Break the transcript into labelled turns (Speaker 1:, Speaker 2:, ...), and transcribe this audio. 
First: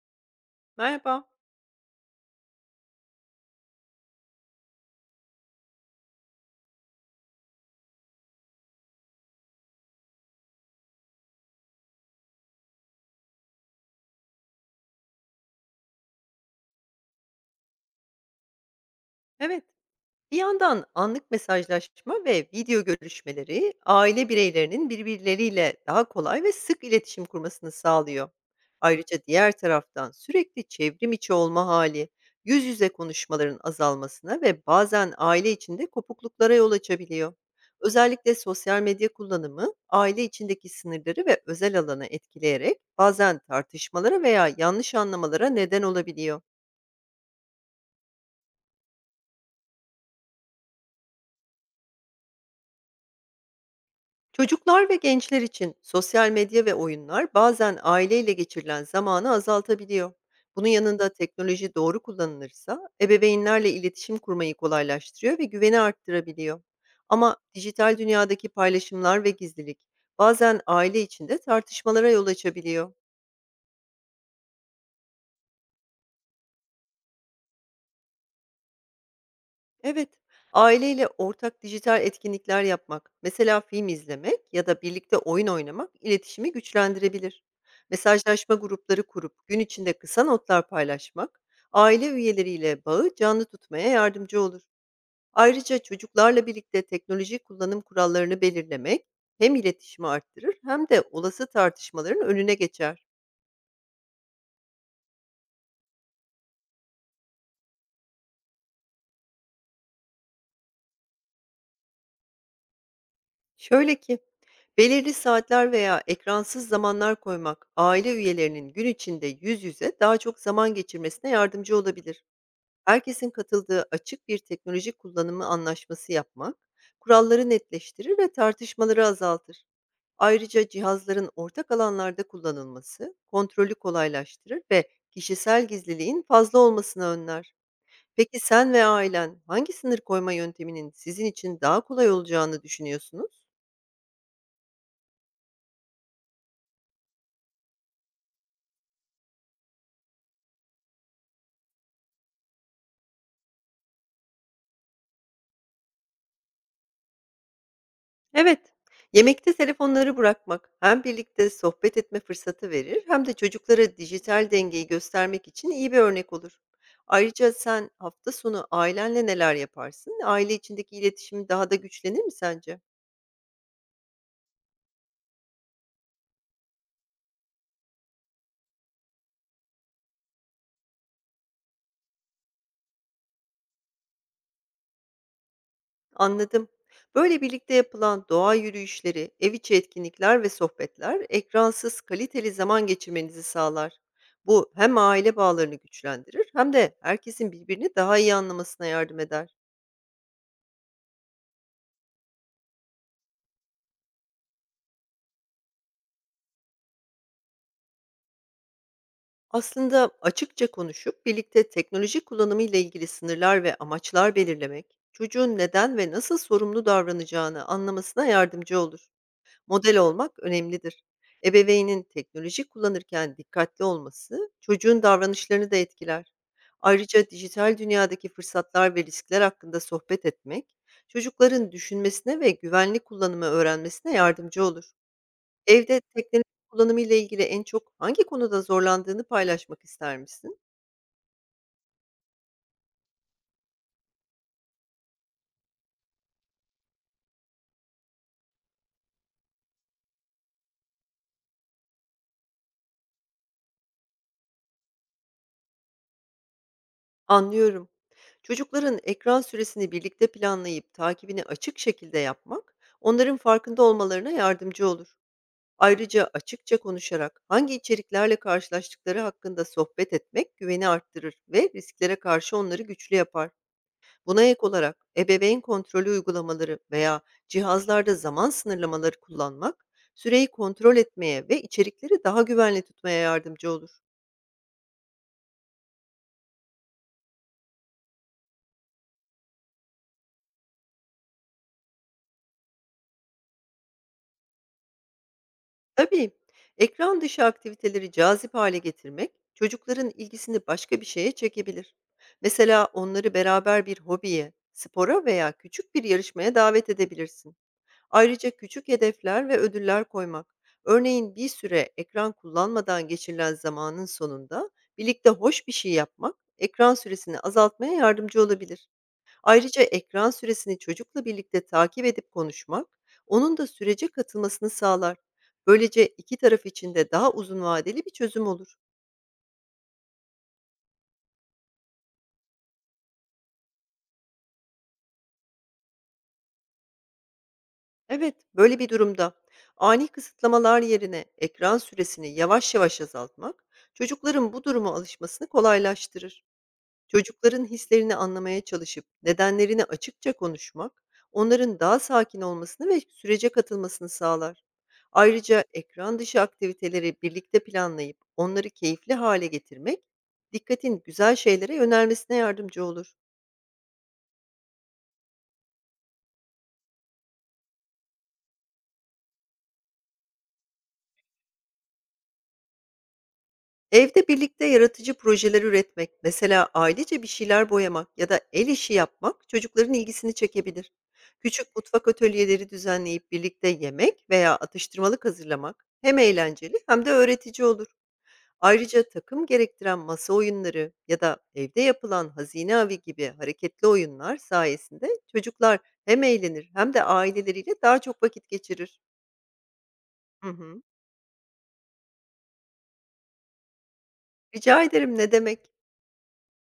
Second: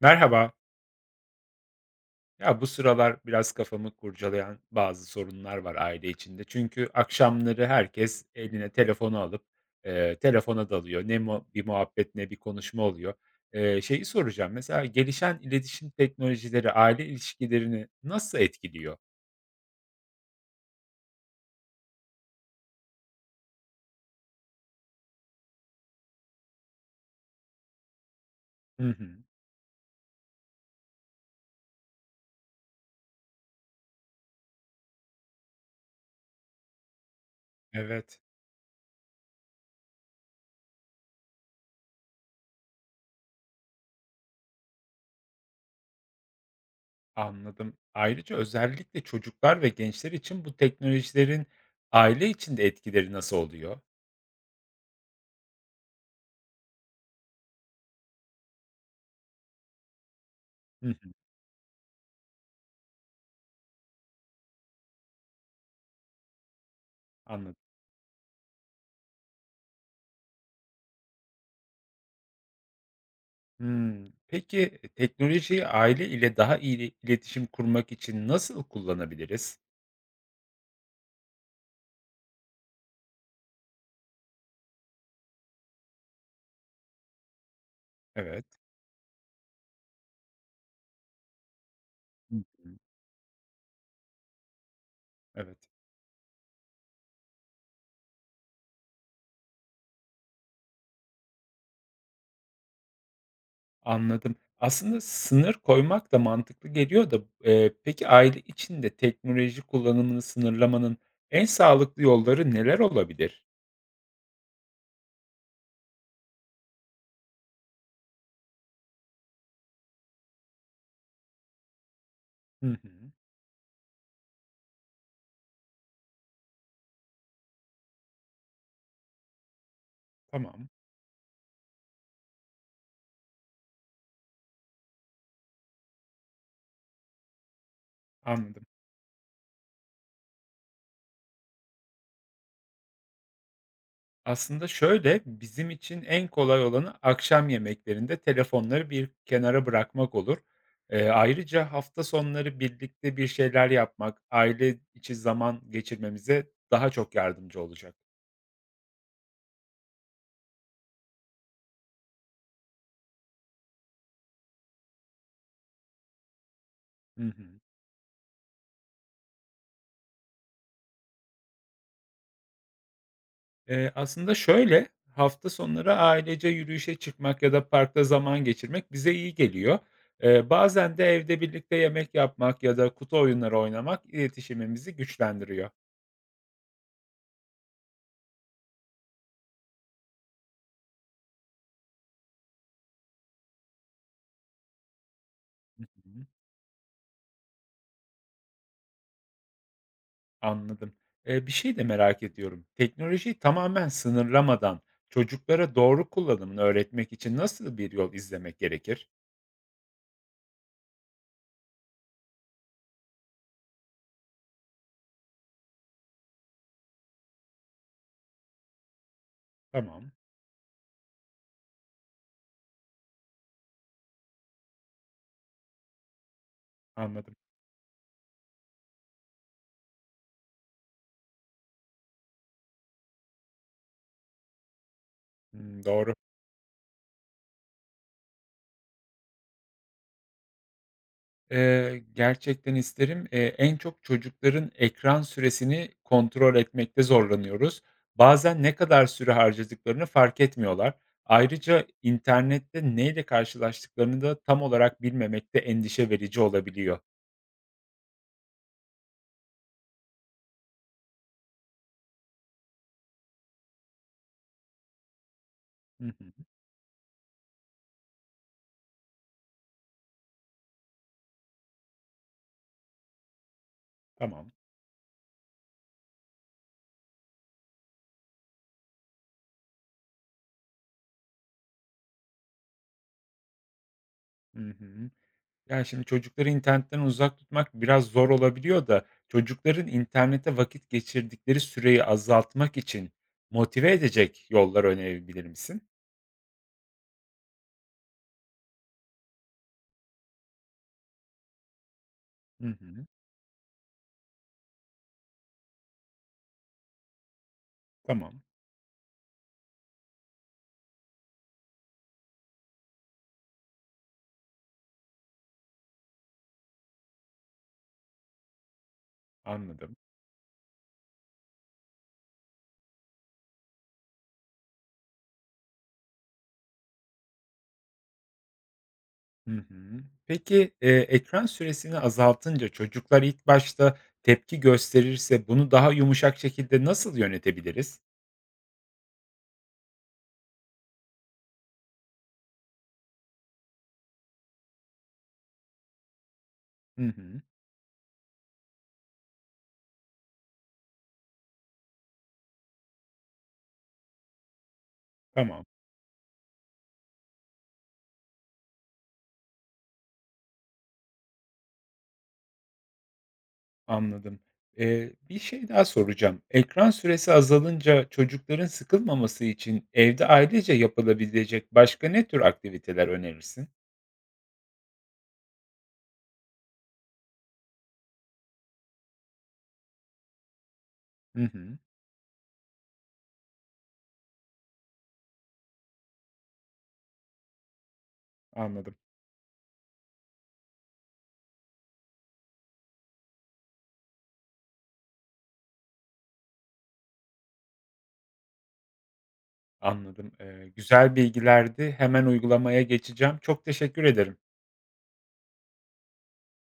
Speaker 1: Merhaba.
Speaker 2: Merhaba.
Speaker 1: Ya bu sıralar biraz kafamı kurcalayan bazı sorunlar var aile içinde. Çünkü akşamları herkes eline telefonu alıp, telefona dalıyor. Ne mu bir muhabbet ne bir konuşma oluyor. Şeyi soracağım, mesela gelişen iletişim teknolojileri aile ilişkilerini nasıl etkiliyor?
Speaker 2: Evet, bir yandan anlık mesajlaşma ve video görüşmeleri aile bireylerinin birbirleriyle daha kolay ve sık iletişim kurmasını sağlıyor.
Speaker 1: Hı hı.
Speaker 2: Ayrıca diğer taraftan sürekli çevrim içi olma hali, yüz yüze konuşmaların azalmasına ve bazen aile içinde kopukluklara yol açabiliyor.
Speaker 1: Evet.
Speaker 2: Özellikle sosyal medya kullanımı aile içindeki sınırları ve özel alanı etkileyerek bazen tartışmalara veya yanlış anlamalara neden olabiliyor.
Speaker 1: Anladım. Ayrıca özellikle çocuklar ve gençler için bu teknolojilerin aile içinde etkileri nasıl oluyor?
Speaker 2: Çocuklar ve gençler için sosyal medya ve oyunlar bazen aileyle geçirilen zamanı azaltabiliyor. Bunun
Speaker 1: Hı
Speaker 2: yanında
Speaker 1: hı,
Speaker 2: teknoloji doğru kullanılırsa ebeveynlerle iletişim kurmayı kolaylaştırıyor ve güveni arttırabiliyor. Ama
Speaker 1: anladım.
Speaker 2: dijital dünyadaki paylaşımlar ve gizlilik bazen aile içinde tartışmalara yol açabiliyor.
Speaker 1: Hımm. Peki, teknolojiyi aile ile daha iyi ile iletişim kurmak için nasıl kullanabiliriz?
Speaker 2: Evet, aileyle ortak dijital etkinlikler yapmak, mesela film izlemek ya da birlikte oyun oynamak iletişimi güçlendirebilir. Mesajlaşma
Speaker 1: Evet.
Speaker 2: grupları kurup gün içinde kısa notlar paylaşmak, aile
Speaker 1: Hı hı.
Speaker 2: üyeleriyle bağı canlı tutmaya yardımcı olur.
Speaker 1: Evet,
Speaker 2: Ayrıca çocuklarla birlikte teknoloji kullanım kurallarını belirlemek hem iletişimi arttırır hem de olası tartışmaların önüne geçer.
Speaker 1: anladım. Aslında sınır koymak da mantıklı geliyor da, peki aile içinde teknoloji kullanımını sınırlamanın en sağlıklı yolları neler olabilir?
Speaker 2: Şöyle ki, belirli saatler veya ekransız zamanlar koymak, aile üyelerinin gün içinde yüz yüze daha çok zaman geçirmesine yardımcı olabilir.
Speaker 1: Hı hı.
Speaker 2: Herkesin katıldığı açık bir teknoloji kullanımı anlaşması yapmak, kuralları netleştirir ve tartışmaları azaltır. Ayrıca
Speaker 1: Tamam,
Speaker 2: cihazların ortak alanlarda kullanılması, kontrolü kolaylaştırır ve kişisel gizliliğin fazla olmasını önler. Peki
Speaker 1: anladım.
Speaker 2: sen ve ailen hangi sınır koyma yönteminin sizin için daha kolay olacağını düşünüyorsunuz?
Speaker 1: Aslında şöyle, bizim için en kolay olanı akşam yemeklerinde telefonları bir kenara bırakmak olur. Ayrıca hafta sonları birlikte bir şeyler yapmak, aile içi zaman geçirmemize daha çok yardımcı olacak.
Speaker 2: Evet, yemekte telefonları bırakmak hem birlikte sohbet etme fırsatı verir hem de çocuklara dijital dengeyi göstermek için iyi bir örnek olur.
Speaker 1: Hı
Speaker 2: Ayrıca
Speaker 1: hı.
Speaker 2: sen hafta sonu ailenle neler yaparsın? Aile içindeki iletişim daha da güçlenir mi sence?
Speaker 1: Aslında şöyle, hafta sonları ailece yürüyüşe çıkmak ya da parkta zaman geçirmek bize iyi geliyor. Bazen de evde birlikte yemek yapmak ya da kutu oyunları oynamak iletişimimizi güçlendiriyor.
Speaker 2: Anladım. Böyle birlikte yapılan doğa yürüyüşleri, ev içi etkinlikler ve sohbetler ekransız kaliteli zaman geçirmenizi sağlar. Bu hem aile bağlarını
Speaker 1: Hı.
Speaker 2: güçlendirir hem de herkesin birbirini daha iyi anlamasına yardım eder.
Speaker 1: Anladım. Bir şey de merak ediyorum. Teknolojiyi tamamen sınırlamadan çocuklara doğru kullanımını öğretmek için nasıl bir yol izlemek gerekir?
Speaker 2: Aslında açıkça konuşup birlikte teknoloji kullanımı ile ilgili sınırlar ve amaçlar belirlemek, çocuğun neden ve nasıl sorumlu davranacağını anlamasına yardımcı olur. Model
Speaker 1: Tamam,
Speaker 2: olmak önemlidir. Ebeveynin teknoloji kullanırken dikkatli olması çocuğun davranışlarını da etkiler. Ayrıca
Speaker 1: anladım.
Speaker 2: dijital dünyadaki fırsatlar ve riskler hakkında sohbet etmek, çocukların düşünmesine ve güvenli kullanımı öğrenmesine yardımcı olur.
Speaker 1: Hımm,
Speaker 2: Evde
Speaker 1: doğru.
Speaker 2: teknoloji kullanımıyla ilgili en çok hangi konuda zorlandığını paylaşmak ister misin?
Speaker 1: Gerçekten isterim. En çok çocukların ekran süresini kontrol etmekte zorlanıyoruz. Bazen ne kadar süre harcadıklarını fark etmiyorlar. Ayrıca internette neyle karşılaştıklarını da tam olarak bilmemek de endişe verici olabiliyor.
Speaker 2: Anlıyorum. Çocukların ekran süresini birlikte planlayıp takibini açık şekilde yapmak, onların farkında olmalarına yardımcı olur.
Speaker 1: Hı hı.
Speaker 2: Ayrıca açıkça konuşarak hangi içeriklerle karşılaştıkları hakkında sohbet etmek güveni arttırır ve risklere karşı onları güçlü yapar. Buna
Speaker 1: Tamam.
Speaker 2: ek olarak ebeveyn kontrolü uygulamaları veya cihazlarda zaman sınırlamaları kullanmak süreyi kontrol etmeye ve içerikleri daha güvenli tutmaya yardımcı olur.
Speaker 1: Hı hı. Yani şimdi çocukları internetten uzak tutmak biraz zor olabiliyor da çocukların internette vakit geçirdikleri süreyi azaltmak için motive edecek yollar önerebilir misin?
Speaker 2: Tabii ekran dışı aktiviteleri cazip hale getirmek çocukların ilgisini başka bir şeye çekebilir.
Speaker 1: Hı
Speaker 2: Mesela
Speaker 1: hı.
Speaker 2: onları beraber bir hobiye, spora veya küçük bir yarışmaya davet edebilirsin.
Speaker 1: Tamam,
Speaker 2: Ayrıca küçük hedefler ve ödüller koymak. Örneğin bir süre ekran kullanmadan geçirilen zamanın sonunda birlikte hoş bir şey yapmak ekran süresini azaltmaya yardımcı olabilir. Ayrıca
Speaker 1: anladım.
Speaker 2: ekran süresini çocukla birlikte takip edip konuşmak onun da sürece katılmasını sağlar. Böylece iki taraf için de daha uzun vadeli bir çözüm olur.
Speaker 1: Hı hı. Peki, ekran süresini azaltınca çocuklar ilk başta tepki gösterirse bunu daha yumuşak şekilde nasıl yönetebiliriz?
Speaker 2: Evet, böyle bir durumda ani kısıtlamalar yerine ekran süresini yavaş yavaş azaltmak çocukların bu duruma alışmasını kolaylaştırır.
Speaker 1: Hı hı.
Speaker 2: Çocukların hislerini anlamaya çalışıp nedenlerini açıkça konuşmak, onların daha sakin olmasını ve sürece katılmasını sağlar. Ayrıca
Speaker 1: Tamam.
Speaker 2: ekran dışı aktiviteleri birlikte planlayıp onları keyifli hale getirmek, dikkatin güzel şeylere yönelmesine yardımcı olur.
Speaker 1: Anladım. Bir şey daha soracağım. Ekran süresi azalınca çocukların sıkılmaması için evde ailece yapılabilecek başka ne tür aktiviteler önerirsin?
Speaker 2: Evde birlikte yaratıcı projeler üretmek, mesela ailece bir şeyler boyamak ya da el işi yapmak çocukların ilgisini çekebilir.
Speaker 1: Hı
Speaker 2: Küçük
Speaker 1: hı.
Speaker 2: mutfak atölyeleri düzenleyip birlikte yemek veya atıştırmalık hazırlamak hem eğlenceli hem de öğretici olur.
Speaker 1: Anladım,
Speaker 2: Ayrıca takım gerektiren masa oyunları ya da evde yapılan hazine avi gibi hareketli oyunlar sayesinde çocuklar hem eğlenir hem de aileleriyle daha çok vakit geçirir.
Speaker 1: Anladım.
Speaker 2: Hı hı.
Speaker 1: Güzel bilgilerdi. Hemen uygulamaya geçeceğim. Çok teşekkür ederim.
Speaker 2: Rica ederim, ne demek?